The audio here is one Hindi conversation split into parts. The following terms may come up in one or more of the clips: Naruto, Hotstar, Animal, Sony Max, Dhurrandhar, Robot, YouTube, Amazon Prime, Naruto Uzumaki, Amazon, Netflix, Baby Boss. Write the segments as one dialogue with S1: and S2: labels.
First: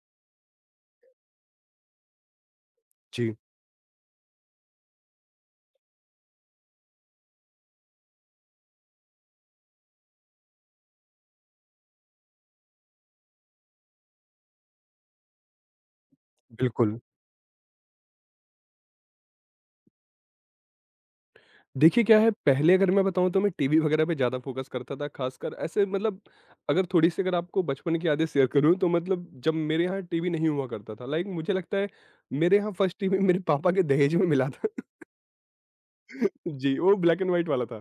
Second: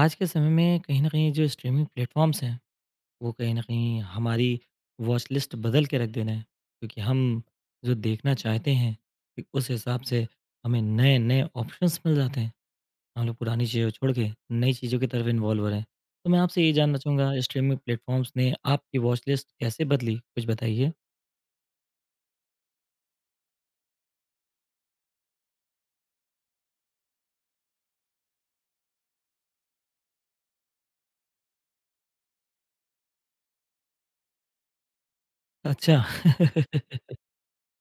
S1: आज के समय में कहीं न कहीं जो स्ट्रीमिंग प्लेटफ़ॉर्म्स हैं, वो
S2: जी,
S1: कहीं न कहीं हमारी वॉच लिस्ट बदल के रख दे रहे हैं। क्योंकि हम जो देखना चाहते हैं, फ़िर उस हिसाब से हमें नए-नए ऑप्शंस मिल जाते हैं। हम लोग पुरानी चीज़ें छोड़ के नई चीज़ों की तरफ इन्वॉल्व हो रहे हैं। तो मैं आपसे ये जानना
S2: बिल्कुल।
S1: चाहूँगा स्ट्रीमिंग प्लेटफ़ॉर्म्स ने आपकी वॉच लिस्ट कैसे बदली? कुछ बताइए?
S2: देखिए क्या है, पहले अगर मैं बताऊँ तो मैं टीवी वगैरह पे ज़्यादा फ़ोकस करता था, ख़ासकर ऐसे। मतलब अगर आपको बचपन की यादें शेयर करूँ तो मतलब जब मेरे यहाँ टीवी नहीं हुआ करता था, लाइक मुझे लगता है मेरे यहाँ फर्स्ट टीवी मेरे पापा के दहेज में मिला था।
S1: अच्छा।
S2: जी, वो ब्लैक एंड व्हाइट वाला था।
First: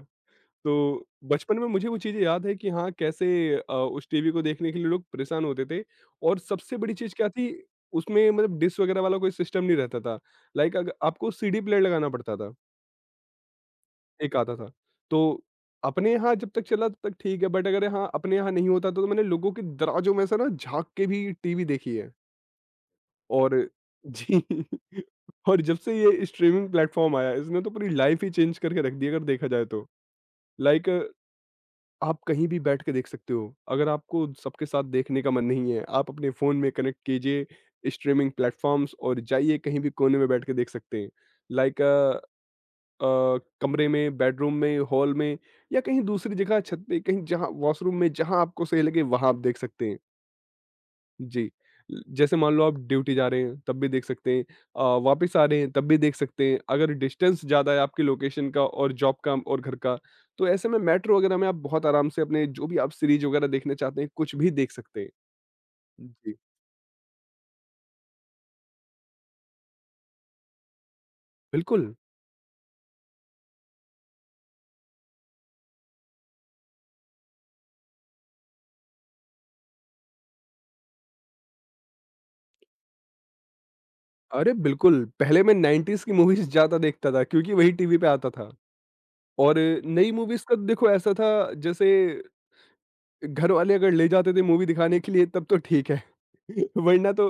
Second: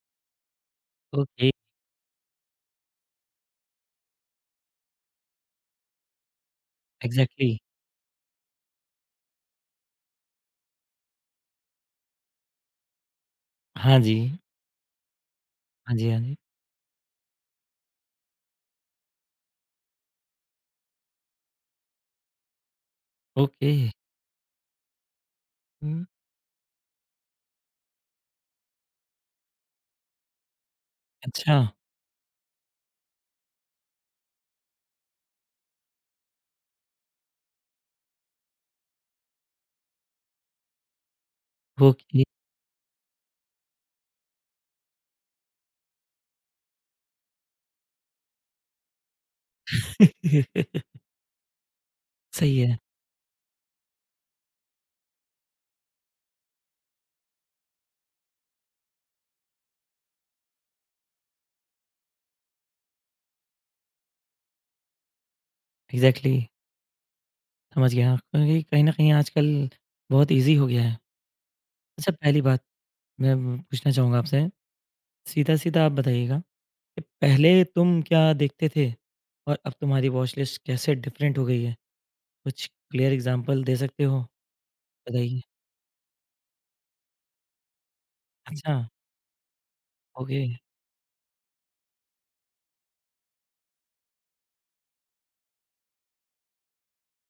S2: तो
S1: ओके,
S2: बचपन में मुझे वो चीज़ें याद है कि हाँ, कैसे उस टीवी को देखने के लिए लोग परेशान होते थे। और सबसे बड़ी चीज़ क्या थी,
S1: एग्ज़ैक्टली।
S2: उसमें मतलब डिश वगैरह वाला कोई सिस्टम नहीं रहता था। लाइक अग आपको सीडी प्लेयर लगाना पड़ता था।
S1: हाँ जी।
S2: एक आता था। तो
S1: हाँ जी,
S2: अपने
S1: हाँ
S2: यहाँ
S1: जी।
S2: जब तक चला तब तक ठीक है, बट अगर यहाँ अपने यहाँ नहीं होता तो मैंने लोगों की दराज़ों में से ना झाँक के भी टीवी देखी है। और
S1: ओके।
S2: जी। और जब से
S1: हुँ,
S2: ये स्ट्रीमिंग प्लेटफ़ॉर्म आया है, इसने तो पूरी लाइफ़ ही चेंज करके रख दी है, अगर देखा जाए तो। लाइक
S1: अच्छा,
S2: आप कहीं भी बैठ के देख सकते हो। अगर आपको सबके साथ देखने का मन नहीं है, आप अपने फ़ोन में कनेक्ट कीजिए स्ट्रीमिंग प्लेटफ़ॉर्म्स और जाइए कहीं भी कोने में बैठ के देख सकते हैं। Like
S1: okay.
S2: कमरे में, बेडरूम में, हॉल में, या कहीं दूसरी जगह, छत पे कहीं, जहाँ वॉशरूम में, जहाँ आपको सही लगे वहाँ आप देख सकते हैं। जी। ल जैसे मान
S1: सही
S2: लो आप
S1: है।
S2: ड्यूटी जा रहे हैं तब भी देख सकते हैं, वापस आ रहे हैं तब भी देख सकते हैं। अगर डिस्टेंस ज़्यादा है आपकी लोकेशन का और जॉब का और घर का, तो ऐसे में मेट्रो वगैरह में आप बहुत आराम से अपने जो भी आप सीरीज़ वगैरह देखना चाहते हैं, कुछ भी देख सकते हैं।
S1: एग्ज़ैक्टली,
S2: जी,
S1: समझ गया क्योंकि कहीं न कहीं आजकल बहुत ईज़ी हो गया है।
S2: बिल्कुल।
S1: अच्छा पहली बात मैं पूछना चाहूँगा आपसे, सीधा-सीधा आप बताइएगा कि पहले तुम क्या देखते थे और अब तुम्हारी वॉच लिस्ट कैसे डिफरेंट हो गई है? कुछ क्लियर एग्ज़ाम्पल दे सकते हो?
S2: अरे बिल्कुल,
S1: बताइए।
S2: पहले मैं 90s की मूवीज़ ज़्यादा देखता था क्योंकि वही टीवी पे आता था।
S1: अच्छा,
S2: और नई
S1: ओके।
S2: मूवीज़ का देखो ऐसा था, जैसे घर वाले अगर ले जाते थे मूवी दिखाने के लिए तब तो ठीक है। वरना तो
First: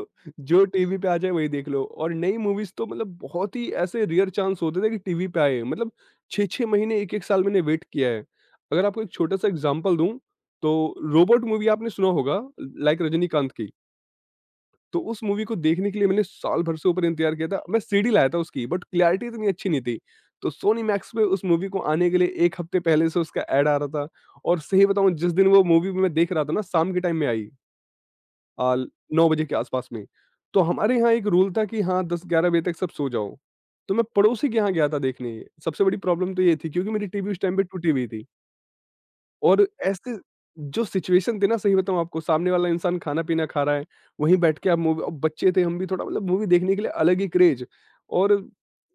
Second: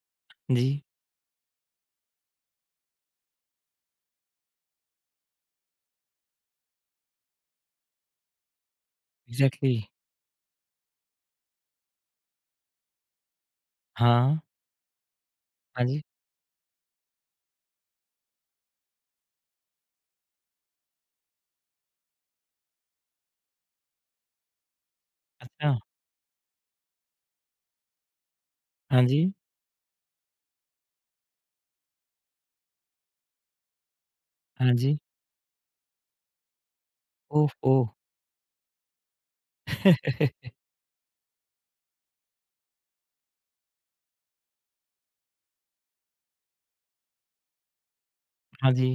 S2: जो
S1: जी,
S2: टीवी पे आ जाए वही देख लो, और नई मूवीज़ तो मतलब बहुत ही ऐसे रेयर चांस होते थे कि टीवी पे आए। मतलब छः छः महीने, एक एक साल मैंने वेट किया है, अगर आपको एक छोटा सा
S1: एग्ज़ैक्टली।
S2: एग्जाम्पल दूं तो। रोबोट मूवी आपने सुना होगा, लाइक रजनीकांत की।
S1: हाँ,
S2: तो उस मूवी को
S1: हाँ
S2: देखने के
S1: जी।
S2: लिए मैंने साल भर से ऊपर इंतज़ार किया था। मैं सीडी लाया था उसकी, बट क्लैरिटी इतनी अच्छी नहीं थी। तो सोनी मैक्स पे उस मूवी को आने के लिए 1 हफ्ते पहले से उसका ऐड आ रहा था। और सही बताऊँ, जिस दिन वो
S1: अच्छा,
S2: मूवी मैं देख रहा था ना, शाम के टाइम में आई, अ,
S1: हाँ जी,
S2: 9 बजे के आस-पास में। तो हमारे यहाँ एक रूल था कि हाँ, 10-11 बजे तक सब सो जाओ। तो मैं पड़ोसी के यहाँ
S1: हाँ
S2: गया
S1: जी।
S2: था देखने। सबसे बड़ी प्रॉब्लम तो ये थी, क्योंकि मेरी टीवी उस टाइम पे
S1: ओफ़ो!
S2: टूटी हुई थी। और ऐसे जो सिचुएशन थी ना, सही बताऊँ आपको, सामने वाला इंसान खाना-पीना खा रहा है, वहीं बैठ के आप मूवी। अब बच्चे थे हम भी, थोड़ा मतलब मूवी देखने के लिए अलग ही क्रेज़, और
S1: हाँ जी,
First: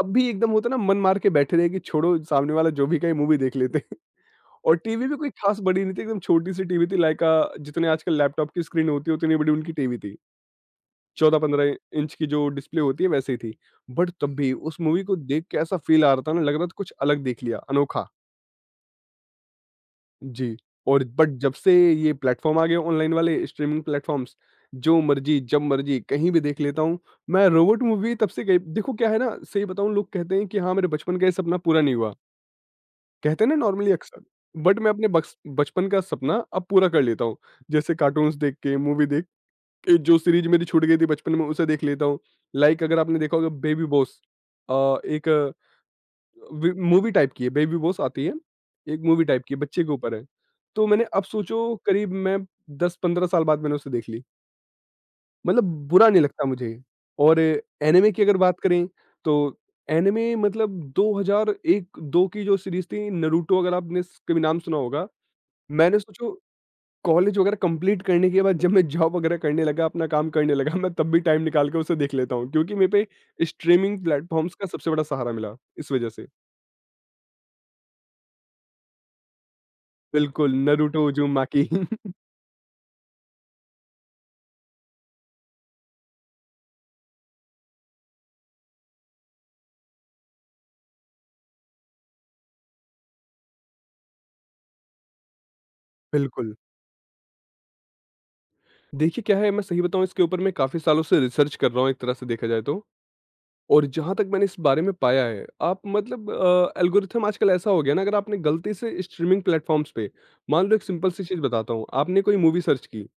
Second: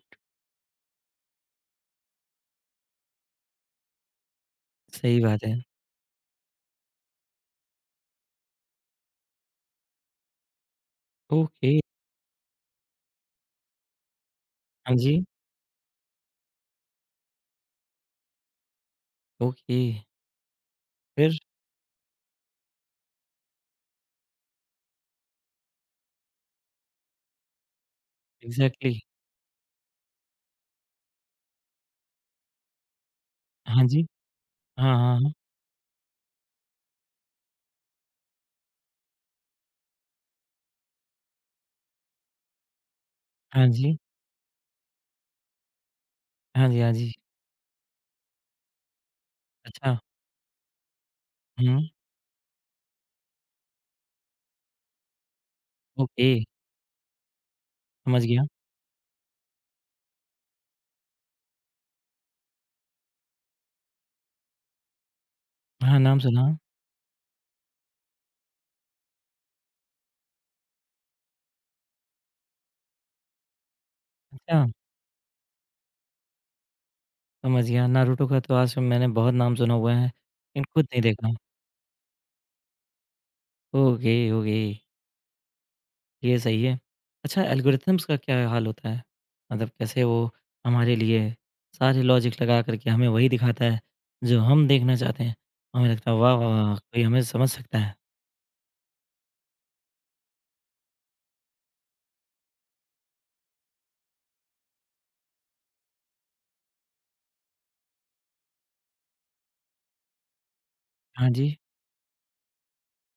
S2: तब भी एकदम होता है ना, मन मार के बैठे रहे कि छोड़ो, सामने वाला जो भी कहे मूवी देख लेते हैं। और टीवी भी
S1: सही
S2: कोई
S1: बात है।
S2: ख़ास बड़ी नहीं थी, एकदम छोटी-सी टीवी थी, लाइक जितने आजकल लैपटॉप की स्क्रीन होती है उतनी बड़ी उनकी टीवी थी।
S1: ओके,
S2: 14-15 इंच की जो डिस्प्ले होती है वैसे ही थी। बट तब भी उस
S1: हाँ
S2: मूवी को
S1: जी,
S2: देख के ऐसा फ़ील आ रहा था ना, लग रहा था कुछ अलग देख लिया, अनोखा।
S1: ओके,
S2: जी। और बट
S1: फिर?
S2: जब से ये प्लेटफ़ॉर्म आ गए, ऑनलाइन वाले स्ट्रीमिंग प्लेटफ़ॉर्म्स, जो मर्ज़ी, जब मर्ज़ी, कहीं भी देख लेता हूँ। मैं रोबोट मूवी तब से गई, देखो
S1: एग्ज़ैक्टली।
S2: क्या है ना, सही बताऊँ लोग कहते हैं कि हाँ, मेरे बचपन का ये सपना पूरा नहीं हुआ। कहते हैं ना
S1: हाँ
S2: नॉर्मली,
S1: जी।
S2: अक्सर। बट मैं
S1: हाँ,
S2: अपने
S1: हाँ, हाँ।
S2: बक्स बचपन का सपना अब पूरा कर लेता हूँ। जैसे कार्टून्स देख के, मूवी देख के, जो सीरीज़ मेरी छूट गई थी बचपन में उसे देख लेता हूँ। लाइक अगर आपने देखा होगा
S1: हाँ
S2: बेबी
S1: जी।
S2: बॉस, एक
S1: हाँ
S2: वी
S1: जी, हाँ
S2: मूवी
S1: जी।
S2: टाइप की है, बेबी बॉस आती है, एक मूवी टाइप की है, बच्चे के
S1: अच्छा।
S2: ऊपर है। तो मैंने अब सोचो
S1: हुँ,
S2: करीब मैं 10-15 साल बाद मैंने उसे देख ली। मतलब बुरा नहीं
S1: ओके,
S2: लगता मुझे। और एनिमे की
S1: समझ
S2: अगर
S1: गया।
S2: बात करें तो एनिमे मतलब 2001-2 की जो सीरीज़ थी नारुतो, अगर आपने स कभी नाम सुना होगा।
S1: हाँ,
S2: मैंने
S1: नाम
S2: सोचो,
S1: सुना।
S2: कॉलेज वगैरह कंप्लीट करने के बाद जब मैं जॉब वगैरह करने लगा, अपना काम करने लगा, मैं तब भी टाइम निकाल के उसे देख लेता हूँ, क्योंकि मेरे पे स्ट्रीमिंग प्लेटफ़ॉर्म्स
S1: अच्छा,
S2: का सबसे बड़ा सहारा मिला इस वजह से।
S1: समझ गया। नारुतो का तो आज मैंने बहुत नाम सुना हुआ है,
S2: बिल्कुल,
S1: लेकिन खुद नहीं
S2: नारुतो
S1: देखा।
S2: उज़ूमाकी।
S1: ओके, ओके, ये सही है। अच्छा एल्गोरिथम्स का क्या हाल होता है? मतलब कैसे वो हमारे लिए सारे लॉजिक लगा कर के हमें वही दिखाता है, जो हम देखना चाहते हैं। हमें लगता है वाह, वाह,
S2: बिल्कुल।
S1: वाह! कोई हमें समझ सकता है।
S2: देखिए क्या है, मैं सही बताऊँ, इसके ऊपर मैं काफ़ी सालों से रिसर्च कर रहा हूँ, एक तरह से देखा जाए तो। और जहाँ तक मैंने इस बारे में पाया है, आप मतलब एल्गोरिथम आजकल ऐसा हो गया ना, अगर आपने गलती से स्ट्रीमिंग प्लेटफ़ॉर्म्स पे, मान लो एक सिंपल सी
S1: हाँ
S2: चीज़
S1: जी।
S2: बताता हूँ, आपने कोई मूवी सर्च की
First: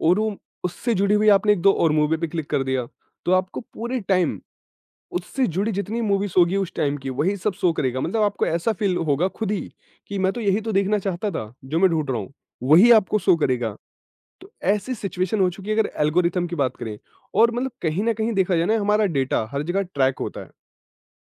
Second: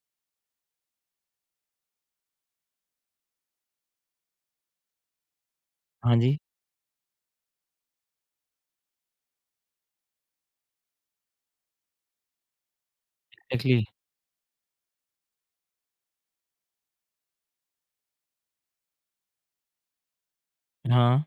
S2: और वो उससे जुड़ी हुई आपने 1-2 और मूवी पे क्लिक कर दिया, तो आपको पूरे टाइम उससे जुड़ी जितनी
S1: हाँ
S2: मूवीज़
S1: जी,
S2: होगी उस टाइम की, वही सब शो करेगा। मतलब आपको ऐसा फ़ील होगा खुद ही कि मैं तो यही तो देखना चाहता था, जो मैं ढूँढ रहा हूँ, वही आपको शो करेगा।
S1: एक्जेक्टली।
S2: तो ऐसी सिचुएशन हो चुकी है, अगर एल्गोरिथम की बात करें। और मतलब कहीं न कहीं देखा जाए ना, हमारा डेटा हर जगह ट्रैक होता है।
S1: हाँ,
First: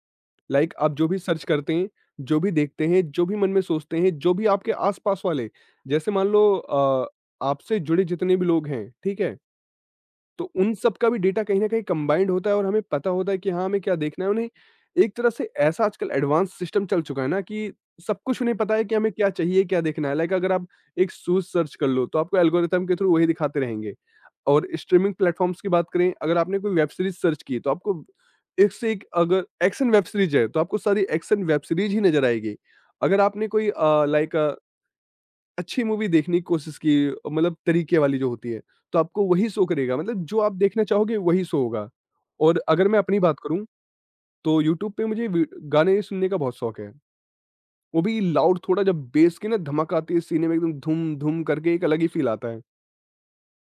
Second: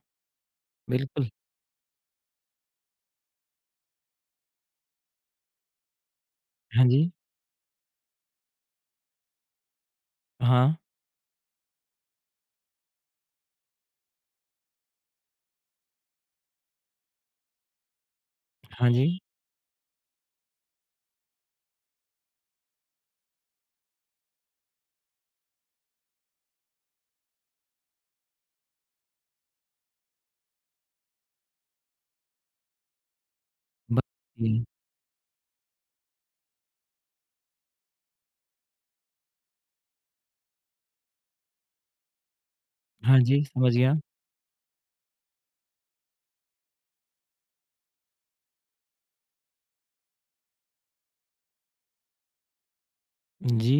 S2: लाइक आप जो भी
S1: बिल्कुल।
S2: सर्च करते हैं, जो भी देखते हैं, जो भी मन में सोचते हैं, जो भी आपके आस-पास वाले, जैसे मान लो
S1: हाँ जी।
S2: आपसे जुड़े जितने भी लोग हैं, ठीक है? तो
S1: हाँ,
S2: उन सब का भी डेटा कहीं न कहीं कंबाइंड होता है और हमें पता होता है कि हाँ, हमें क्या देखना है उन्हें। एक तरह से ऐसा आजकल एडवांस सिस्टम चल चुका है ना कि सब कुछ उन्हें पता है
S1: हाँ
S2: कि
S1: जी।
S2: हमें क्या चाहिए, क्या देखना है। लाइक अगर आप एक शूज़ सर्च कर लो, तो आपको एल्गोरिथम के थ्रू वही दिखाते रहेंगे। और स्ट्रीमिंग प्लेटफ़ॉर्म्स की बात करें, अगर आपने कोई वेब सीरीज़ सर्च की, तो आपको एक से एक, अगर एक्शन वेब सीरीज़ है, तो आपको सारी एक्शन वेब सीरीज़ ही नज़र आएगी। अगर आपने कोई
S1: ब
S2: लाइक
S1: जी।
S2: अच्छी मूवी देखने की कोशिश की, मतलब तरीके वाली जो होती है, तो आपको वही शो करेगा, मतलब जो आप देखना चाहोगे वही शो होगा। और अगर मैं
S1: हाँ
S2: अपनी बात
S1: जी,
S2: करूँ
S1: समझ गया।
S2: तो यूट्यूब पे मुझे वी गाने सुनने का बहुत शौक है। वो भी लाउड थोड़ा, जब बेस की ना धमक आती है सीने में एकदम धूम-धूम करके, एक अलग ही फ़ील आता है।
S1: जी,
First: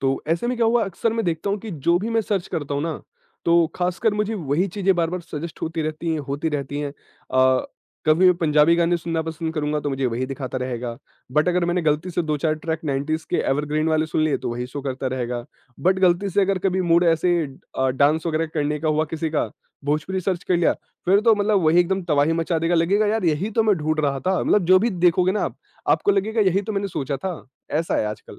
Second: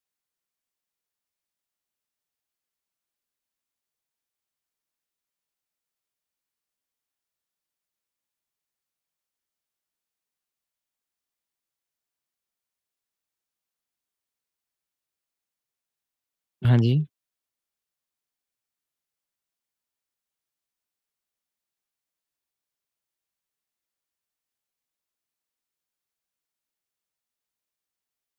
S2: तो ऐसे में क्या हुआ, अक्सर मैं देखता हूँ कि जो भी मैं सर्च करता हूँ ना, तो खासकर मुझे वही चीज़ें बार-बार सजेस्ट होती रहती हैं। कभी मैं पंजाबी गाने सुनना पसंद करूँगा तो मुझे वही दिखाता रहेगा। बट अगर मैंने गलती से 2-4 ट्रैक 90s के एवरग्रीन वाले सुन लिए तो वही शो करता रहेगा। बट गलती से अगर
S1: हाँ
S2: कभी
S1: जी।
S2: मूड ऐसे डांस वगैरह करने का हुआ किसी का, भोजपुरी सर्च कर लिया, फिर तो मतलब वही एकदम तबाही मचा देगा, लगेगा यार यही तो मैं ढूँढ रहा था। मतलब जो भी देखोगे ना आप, आपको लगेगा यही तो मैंने सोचा था। ऐसा है आजकल।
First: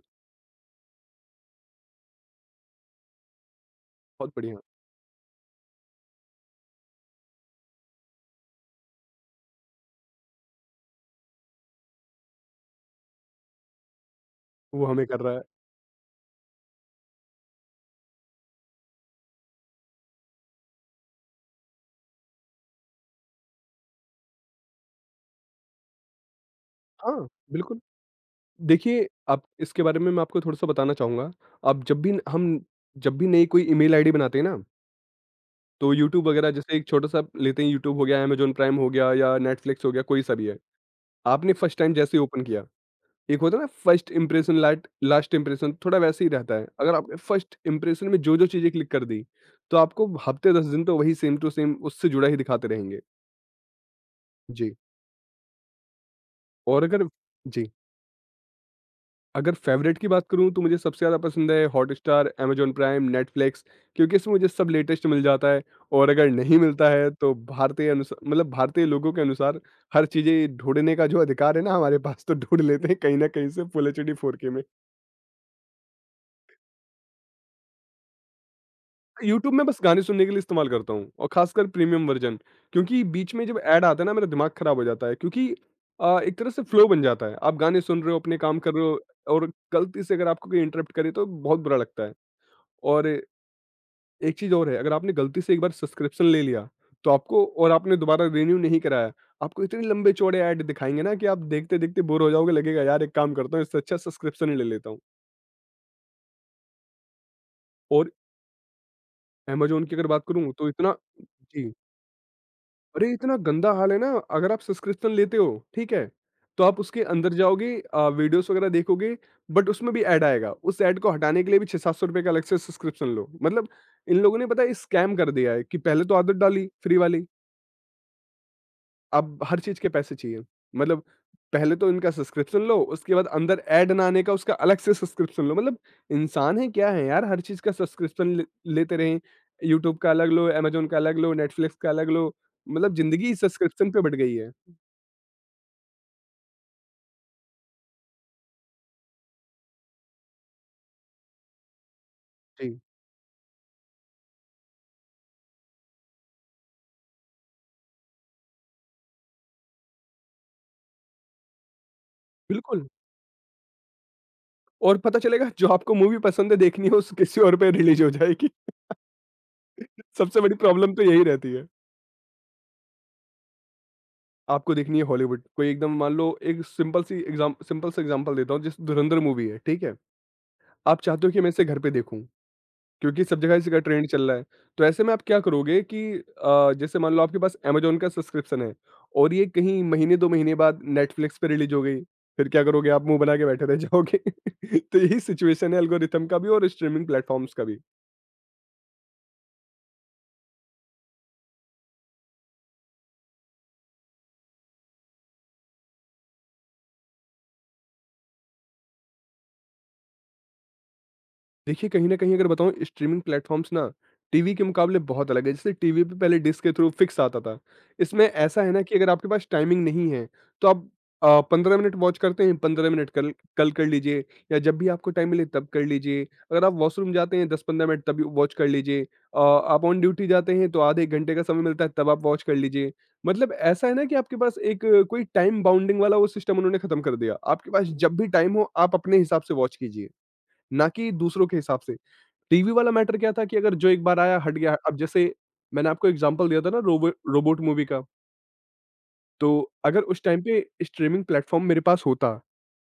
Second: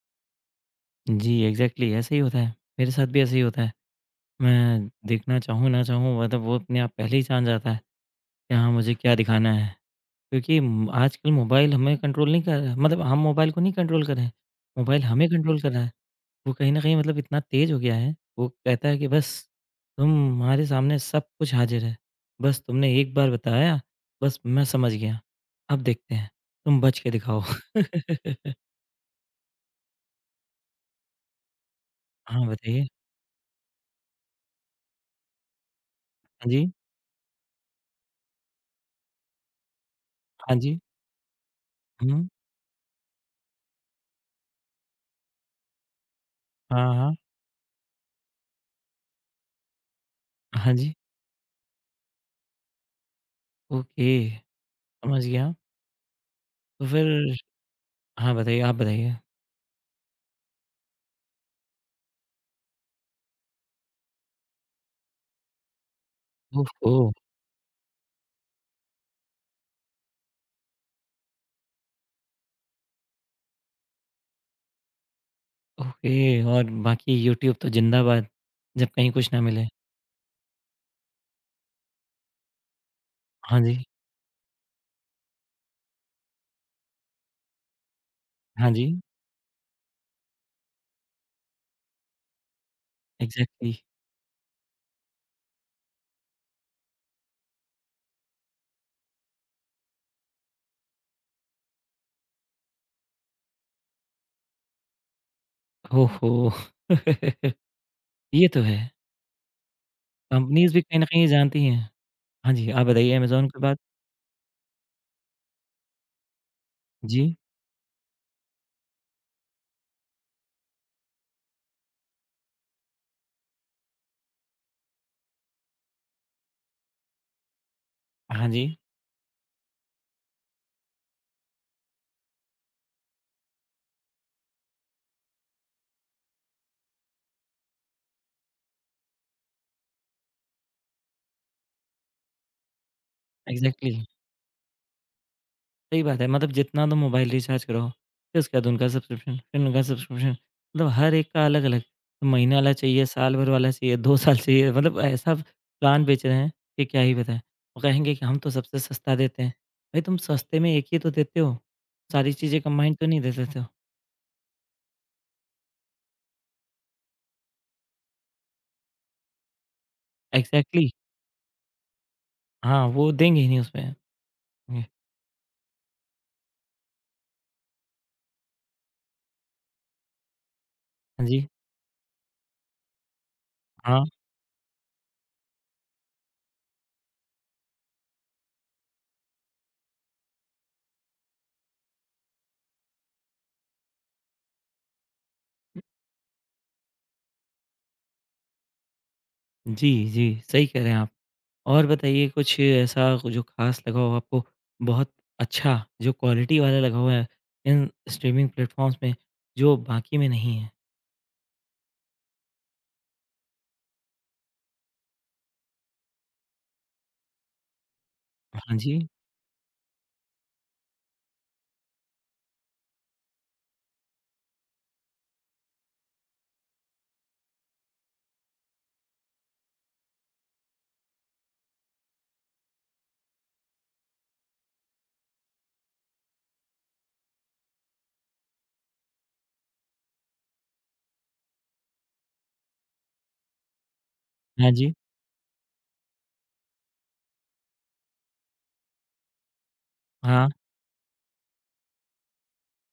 S1: जी, एग्ज़ैक्टली ऐसा ही होता है। मेरे साथ भी ऐसा ही होता है।
S2: बहुत बढ़िया।
S1: मैं देखना चाहूँ, ना चाहूँ मतलब वो अपने आप पहले ही जान जाता है कि हाँ, मुझे क्या दिखाना है। क्योंकि म आजकल मोबाइल हमें कंट्रोल नहीं कर रहा है मतलब हम मोबाइल को नहीं कंट्रोल कर रहे हैं,
S2: वो
S1: मोबाइल
S2: हमें कर
S1: हमें
S2: रहा है।
S1: कंट्रोल कर रहा है। वो कहीं न कहीं मतलब इतना तेज़ हो गया है, वो कहता है कि बस तुम्हारे सामने सब कुछ हाज़िर है। बस तुमने एक बार बताया, बस मैं समझ गया। अब देखते हैं, तुम बच के
S2: हाँ,
S1: दिखाओ।
S2: बिल्कुल। देखिए, आप इसके बारे में मैं आपको थोड़ा-सा बताना चाहूँगा। अब जब भी
S1: हाँ,
S2: हम
S1: बताइए।
S2: जब भी नई कोई ईमेल आईडी बनाते हैं ना, तो यूट्यूब
S1: हाँ
S2: वगैरह,
S1: जी,
S2: जैसे एक छोटा-सा लेते हैं, यूट्यूब हो गया, अमेज़न प्राइम हो गया या नेटफ्लिक्स हो गया, कोई सा भी
S1: हाँ
S2: है।
S1: जी।
S2: आपने फर्स्ट टाइम जैसे ही
S1: हुँ,
S2: ओपन किया, एक होता है ना फर्स्ट इंप्रेशन लाट लास्ट इंप्रेशन, थोड़ा वैसे ही रहता है।
S1: हाँ,
S2: अगर आपने
S1: हाँ।
S2: फर्स्ट इंप्रेशन में जो-जो चीज़ें क्लिक कर दी, तो आपको हफ़्ते 10
S1: हाँ
S2: दिन
S1: जी,
S2: तो वही सेम टू सेम उससे जुड़ा ही दिखाते रहेंगे।
S1: ओके,
S2: जी,
S1: समझ गया।
S2: और
S1: तो
S2: अगर,
S1: फिर
S2: जी।
S1: हाँ, बताइए, आप बताइए।
S2: अगर फेवरेट की बात करूँ तो मुझे सबसे ज़्यादा पसंद है हॉटस्टार, अमेज़न प्राइम, नेटफ्लिक्स, क्योंकि इसमें मुझे सब लेटेस्ट मिल जाता है। और अगर नहीं मिलता है
S1: ओहो!
S2: तो भारतीय अनुसार, मतलब भारतीय लोगों के अनुसार, हर चीज़ें ढूँढने का जो अधिकार है ना हमारे पास, तो ढूँढ लेते हैं कहीं न कहीं से फुल एचडी 4K में।
S1: ओके और बाकी यूट्यूब तो ज़िंदाबाद, जब कहीं कुछ ना
S2: यूट्यूब में
S1: मिले।
S2: बस गाने सुनने के लिए इस्तेमाल करता हूँ, और ख़ासकर प्रीमियम वर्ज़न, क्योंकि बीच में
S1: हाँ
S2: जब
S1: जी,
S2: ऐड आता है ना मेरा दिमाग ख़राब हो जाता है, क्योंकि एक तरह से फ्लो बन जाता है। आप गाने सुन रहे हो, अपने काम
S1: हाँ
S2: कर रहे
S1: जी,
S2: हो, और गलती से अगर आपको कोई इंटरप्ट करे तो बहुत बुरा लगता है। और
S1: एग्ज़ैक्टली।
S2: एक चीज़ और है, अगर आपने गलती से एक बार सब्सक्रिप्शन ले लिया, तो आपको, और आपने दोबारा रिन्यू नहीं कराया, आपको इतने लंबे-चौड़े ऐड दिखाएँगे ना कि आप देखते-देखते बोर हो जाओगे। लगेगा यार, एक काम करता हूँ, इससे अच्छा सब्सक्रिप्शन ही ले लेता हूँ।
S1: ओहो!
S2: और
S1: ये तो है,
S2: अमेज़न की अगर बात करूँ तो
S1: कंपनीज़ भी
S2: इतना।
S1: कहीं न कहीं जानती
S2: जी।
S1: हैं। हाँ जी, आप
S2: अरे
S1: बताइए
S2: इतना
S1: अमेज़न के
S2: गंदा
S1: बाद?
S2: हाल है ना, अगर आप सब्सक्रिप्शन लेते हो, ठीक है? तो आप उसके अंदर
S1: जी,
S2: जाओगे, वीडियोज़ वगैरह देखोगे, बट उसमें भी ऐड आएगा। उस ऐड को हटाने के लिए भी ₹600-700 का अलग से सब्सक्रिप्शन लो। मतलब इन लोगों ने पता है, स्कैम कर दिया है कि पहले तो आदत डाली फ्री वाली,
S1: हाँ जी,
S2: अब हर चीज़ के पैसे चाहिए। मतलब पहले तो इनका सब्सक्रिप्शन लो, उसके बाद अंदर ऐड ना आने का उसका अलग से सब्सक्रिप्शन लो। मतलब इंसान है क्या है यार, हर चीज़ का सब्सक्रिप्शन ले लेते रहें। यूट्यूब का अलग लो, अमेज़न का अलग लो, नेटफ्लिक्स का अलग लो। मतलब ज़िंदगी सब्सक्रिप्शन
S1: एग्ज़ैक्टली।
S2: पे बँट गई है।
S1: सही बात है, मतलब जितना तुम मोबाइल रिचार्ज कराओ, फिर उसके बाद उनका सब्सक्रिप्शन, फिर उनका सब्सक्रिप्शन, मतलब हर एक का अलग-अलग, महीने वाला
S2: जी।
S1: चाहिए, साल भर वाला चाहिए, 2 साल चाहिए, मतलब ऐसा प्लान बेच रहे हैं कि क्या ही बताएँ। वो कहेंगे कि हम तो सबसे सस्ता देते हैं, भाई तुम सस्ते में एक ही तो देते हो, सारी चीज़ें
S2: बिल्कुल,
S1: कंबाइंड तो नहीं दे देते हो।
S2: और पता चलेगा जो आपको मूवी पसंद है, देखनी है, उस किसी और पे रिलीज़ हो जाएगी। सबसे बड़ी
S1: एग्ज़ैक्टली
S2: प्रॉब्लम तो यही रहती है।
S1: हाँ, वो देंगे ही नहीं उसमें।
S2: आपको
S1: हुँ,
S2: देखनी है हॉलीवुड, कोई एकदम मान लो, एक सिंपल सा एग्ज़ाम्पल देता हूँ, जैसे धुरंधर मूवी है, ठीक है? आप
S1: हाँ
S2: चाहते हो कि
S1: जी,
S2: मैं इसे घर पे देखूँ, क्योंकि सब जगह इसका
S1: हाँ,
S2: ट्रेंड चल रहा है। तो ऐसे में आप क्या करोगे कि जैसे मान लो आपके पास अमेज़न का सब्सक्रिप्शन है, और ये कहीं महीने 2 महीने बाद नेटफ्लिक्स पे रिलीज़ हो गई, फिर क्या करोगे, आप मुँह बना के बैठे रह जाओगे। तो यही सिचुएशन है एल्गोरिथम का भी और स्ट्रीमिंग प्लेटफ़ॉर्म्स का भी।
S1: जी, जी, सही कह रहे हैं आप। और बताइए कुछ ऐसा जो खास लगा हो आपको बहुत अच्छा जो क्वालिटी वाला लगा हुआ है इन स्ट्रीमिंग प्लेटफॉर्म्स में जो बाकी में नहीं है?
S2: देखिए, कहीं न कहीं अगर बताऊँ, स्ट्रीमिंग प्लेटफ़ॉर्म्स ना टीवी के मुकाबले बहुत अलग है। जैसे टीवी पे पहले डिश के थ्रू फ़िक्स आता था। इसमें ऐसा है
S1: हाँ
S2: ना कि
S1: जी,
S2: अगर आपके पास टाइमिंग नहीं है, तो आप 15 मिनट वॉच करते हैं, 15 मिनट कल कल कर लीजिए, या जब भी आपको टाइम मिले तब कर लीजिए। अगर आप वॉशरूम जाते हैं 10-15 मिनट, तब वॉच कर लीजिए। आप ऑन ड्यूटी जाते हैं तो आधे 1 घंटे का समय मिलता है, तब आप वॉच कर लीजिए। मतलब ऐसा है ना कि आपके पास एक कोई टाइम बाउंडिंग वाला वो सिस्टम उन्होंने खत्म कर दिया। आपके पास जब भी टाइम हो, आप अपने हिसाब से वॉच कीजिए। ना कि दूसरों के हिसाब से। टीवी वाला मैटर क्या था कि अगर जो एक बार आया हट
S1: हाँ
S2: गया।
S1: जी,
S2: अब जैसे मैंने आपको एग्ज़ाम्पल दिया था ना, रोबोट मूवी का, तो अगर उस टाइम
S1: हाँ,
S2: पे स्ट्रीमिंग प्लेटफ़ॉर्म मेरे पास होता,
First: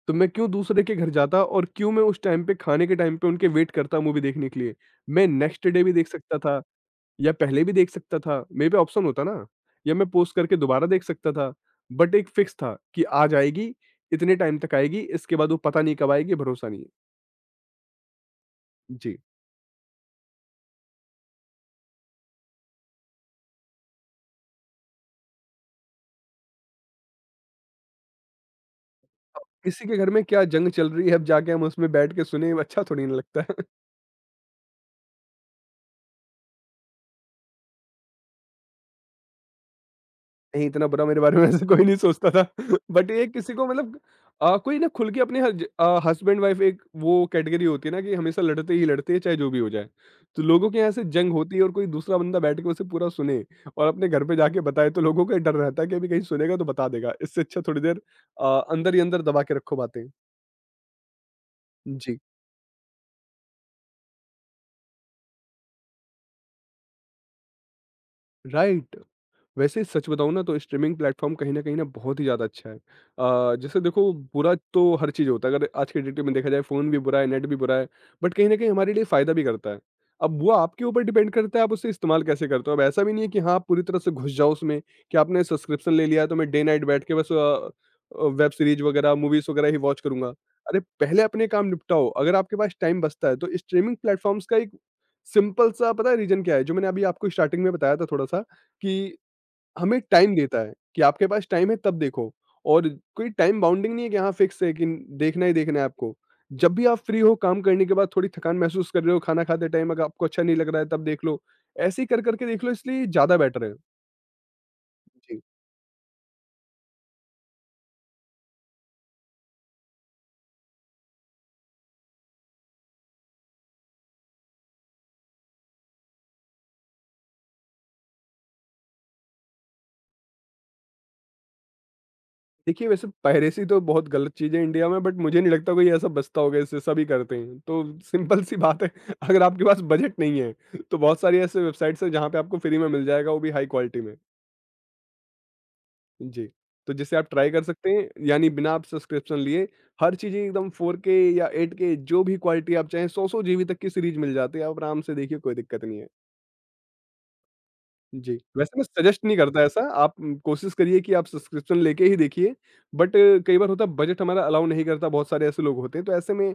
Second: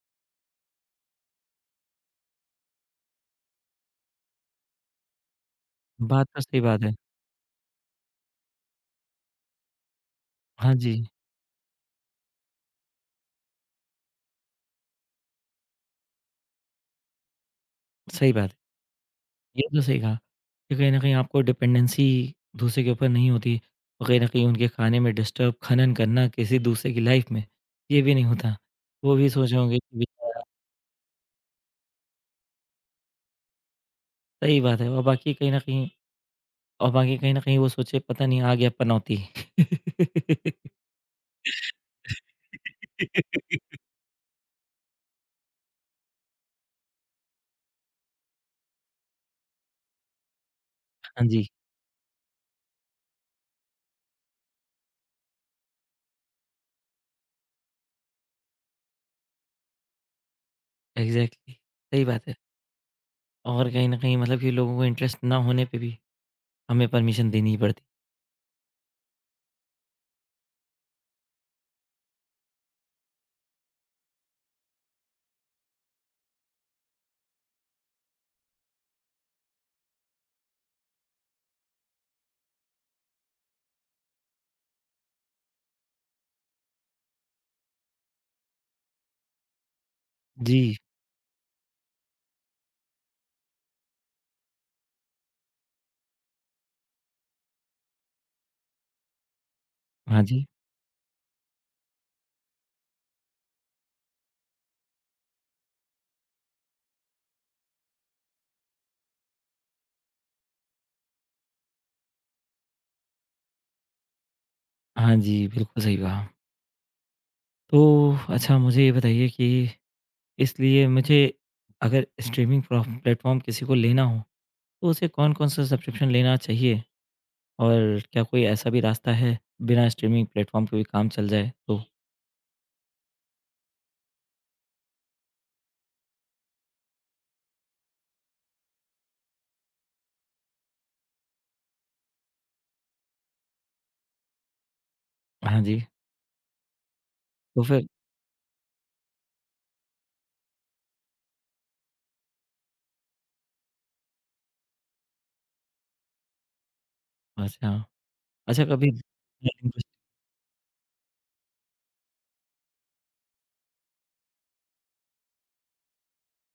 S2: तो मैं क्यों दूसरे के घर जाता, और क्यों मैं उस टाइम पे, खाने के टाइम पे, उनके वेट करता मूवी देखने के लिए। मैं नेक्स्ट डे भी देख
S1: बात
S2: सकता
S1: तो सही
S2: था,
S1: बात है।
S2: या पहले भी देख सकता था, मेरे पे ऑप्शन होता ना, या मैं पॉज़ करके
S1: हाँ
S2: दोबारा
S1: जी,
S2: देख सकता था। बट एक फिक्स था कि आज आएगी, इतने टाइम तक आएगी, इसके बाद वो पता नहीं कब आएगी, भरोसा नहीं है।
S1: सही बात है।
S2: जी।
S1: ये तो सही कहा कि कहीं न कहीं आपको डिपेंडेंसी दूसरे के ऊपर नहीं होती और कहीं न कहीं उनके खाने में डिस्टर्ब खनन करना किसी दूसरे की लाइफ में, ये भी नहीं होता। वो भी सोच रहे होंगे
S2: किसी के
S1: कि
S2: घर में
S1: बेचारा
S2: क्या जंग चल रही है, अब जाके हम उसमें बैठ के सुने, अच्छा थोड़ी ना लगता है।
S1: सही बात है और बाकी कहीं न कहीं और बाकी कहीं न कहीं वो सोचे पता नहीं आ गया पनौती।
S2: नहीं, इतना बुरा मेरे बारे में ऐसे कोई नहीं सोचता था। बट ये किसी को मतलब, कोई ना खुल के अपने, हस्बैंड वाइफ एक वो कैटेगरी होती है ना कि हमेशा लड़ते ही लड़ते हैं, चाहे जो भी हो जाए। तो लोगों के यहाँ ऐसे
S1: हाँ
S2: जंग
S1: जी,
S2: होती है, और कोई दूसरा बंदा बैठ के उसे पूरा सुने और अपने घर पे जाके बताए, तो लोगों को ये डर रहता है कि अभी कहीं सुनेगा तो बता देगा। इससे अच्छा थोड़ी देर अंदर ही अंदर दबा के रखो बातें।
S1: एग्ज़ैक्टली सही
S2: जी,
S1: बात है। और कहीं न कहीं मतलब कि लोगों को इंटरेस्ट ना होने पे भी हमें परमिशन देनी ही पड़ती।
S2: राइट। वैसे सच बताऊँ ना तो स्ट्रीमिंग प्लेटफ़ॉर्म कहीं न कहीं ना बहुत ही ज़्यादा अच्छा है। जैसे देखो, बुरा तो हर चीज़ होता है, अगर आज की डेट में देखा जाए, फ़ोन भी बुरा है, नेट भी बुरा है, बट कहीं न कहीं हमारे लिए फ़ायदा भी करता है। अब वो आपके ऊपर डिपेंड करता है, आप उसे इस्तेमाल कैसे करते हो। अब ऐसा भी नहीं है कि हाँ, आप पूरी तरह से घुस जाओ उसमें, कि आपने सब्सक्रिप्शन ले लिया है तो मैं डे नाइट बैठ के बस वेब सीरीज़ वगैरह, मूवीज़ वगैरह ही वॉच करूँगा।
S1: जी।
S2: अरे पहले अपने काम निपटाओ, अगर आपके पास टाइम बचता है तो स्ट्रीमिंग प्लेटफ़ॉर्म्स का एक सिंपल सा, पता है रीज़न क्या है? जो मैंने अभी आपको स्टार्टिंग में बताया था थोड़ा-सा, कि हमें
S1: हाँ
S2: टाइम
S1: जी।
S2: देता है कि आपके पास टाइम है तब देखो। और कोई टाइम बाउंडिंग नहीं है कि हाँ, फिक्स है कि देखना ही देखना है आपको। जब भी आप फ्री हो, काम करने के बाद थोड़ी थकान महसूस कर रहे हो, खाना खाते टाइम अगर आपको अच्छा नहीं लग रहा है, तब देख लो। ऐसे ही कर करके देख लो, इसलिए ज़्यादा बेटर है।
S1: हाँ जी,
S2: जी।
S1: बिल्कुल सही कहा। तो अच्छा मुझे ये बताइए कि इसलिए मुझे अगर स्ट्रीमिंग प्रो प्लेटफ़ॉर्म किसी को लेना हो, तो उसे कौन-कौन सा सब्सक्रिप्शन लेना चाहिए? और क्या कोई ऐसा भी रास्ता है, बिना स्ट्रीमिंग प्लेटफ़ॉर्म के भी काम चल जाए तो?
S2: देखिए, वैसे पायरेसी तो बहुत गलत चीज़ है इंडिया में, बट मुझे नहीं लगता कोई ऐसा बचता होगा इससे, सभी करते हैं। तो सिंपल सी बात है, अगर आपके पास बजट नहीं है तो बहुत सारी ऐसे वेबसाइट्स हैं जहाँ पे आपको फ्री में मिल जाएगा, वो भी हाई क्वालिटी में।
S1: हाँ जी,
S2: जी। तो जैसे आप ट्राई
S1: तो
S2: कर
S1: फिर
S2: सकते हैं, यानी बिना आप सब्सक्रिप्शन लिए हर चीज़ें एकदम 4K या 8K जो भी क्वालिटी आप चाहें, 100-100 जीबी तक की सीरीज़ मिल जाती है, आप आराम से देखिए, कोई दिक्कत नहीं है।
S1: अच्छा।
S2: जी,
S1: अच्छा
S2: वैसे मैं
S1: कभी
S2: सजेस्ट नहीं करता ऐसा, आप कोशिश करिए कि आप सब्सक्रिप्शन लेके ही देखिए, बट कई बार होता है बजट हमारा अलाउ नहीं करता, बहुत सारे ऐसे लोग होते हैं, तो ऐसे में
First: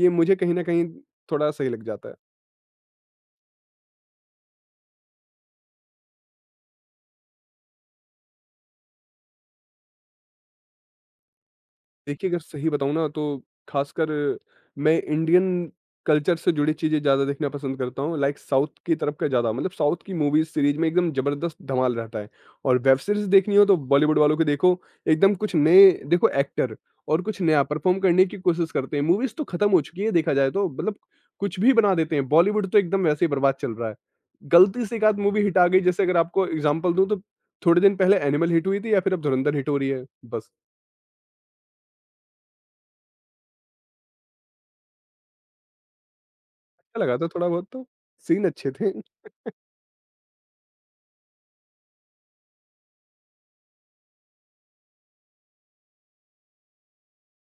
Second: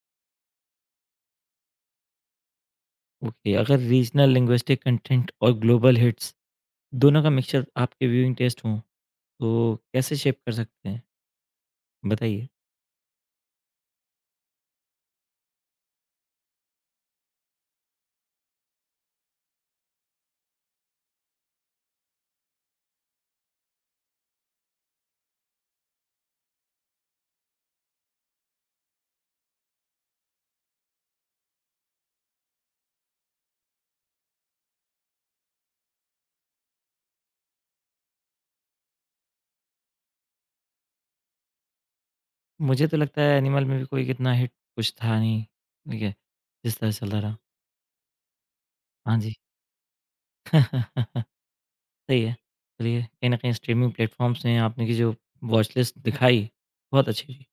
S2: ये मुझे कहीं न कहीं थोड़ा सही लग जाता है।
S1: ओके, अगर रीजनल लिंग्विस्टिक कंटेंट और ग्लोबल हिट्स दोनों का मिक्सचर आपके व्यूइंग टेस्ट हो, तो कैसे शेप कर सकते हैं?
S2: देखिए, अगर
S1: बताइए।
S2: सही बताऊँ ना तो ख़ासकर मैं इंडियन कल्चर से जुड़ी चीज़ें ज़्यादा देखना पसंद करता हूँ, लाइक साउथ की तरफ का ज़्यादा, मतलब साउथ की मूवीज़ सीरीज़ में एकदम ज़बरदस्त धमाल रहता है। और वेब सीरीज़ देखनी हो तो बॉलीवुड वालों को देखो, एकदम कुछ नए देखो एक्टर, और कुछ नया परफ़ॉर्म करने की कोशिश करते हैं। मूवीज़ तो ख़त्म हो चुकी है, देखा जाए तो, मतलब कुछ भी बना देते हैं। बॉलीवुड तो एकदम वैसे ही बर्बाद चल रहा है। गलती से एक आध मूवी हिट आ गई, जैसे अगर आपको एग्ज़ाम्पल दूँ तो थोड़े दिन पहले एनिमल हिट हुई थी, या फिर अब धुरंधर हिट हो रही है, बस।
S1: मुझे तो लगता है एनिमल में भी कोई कितना हिट कुछ था नहीं, ठीक है? जिस तरह
S2: अच्छा लगा
S1: चलता
S2: था
S1: रहा।
S2: थोड़ा बहुत तो, सीन अच्छे थे,
S1: हाँ जी। सही है। चलिए, कहीं न कहीं स्ट्रीमिंग प्लेटफ़ॉर्म्स ने आपने की जो वॉच लिस्ट दिखाई, बहुत अच्छी थी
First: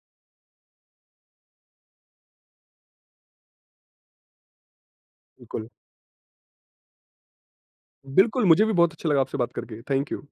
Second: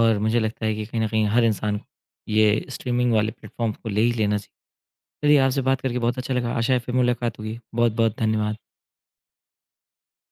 S1: और मुझे लगता है कि कहीं न कहीं हर इंसान को ये स्ट्रीमिंग वाले प्लेटफ़ॉर्म को ले ही लेना चाहिए। चलिए, आपसे
S2: बिल्कुल।
S1: बात करके बहुत अच्छा लगा। आशा है फिर मुलाकात होगी। बहुत-बहुत
S2: बिल्कुल,
S1: धन्यवाद।
S2: मुझे भी बहुत अच्छा लगा आपसे बात करके, थैंक यू।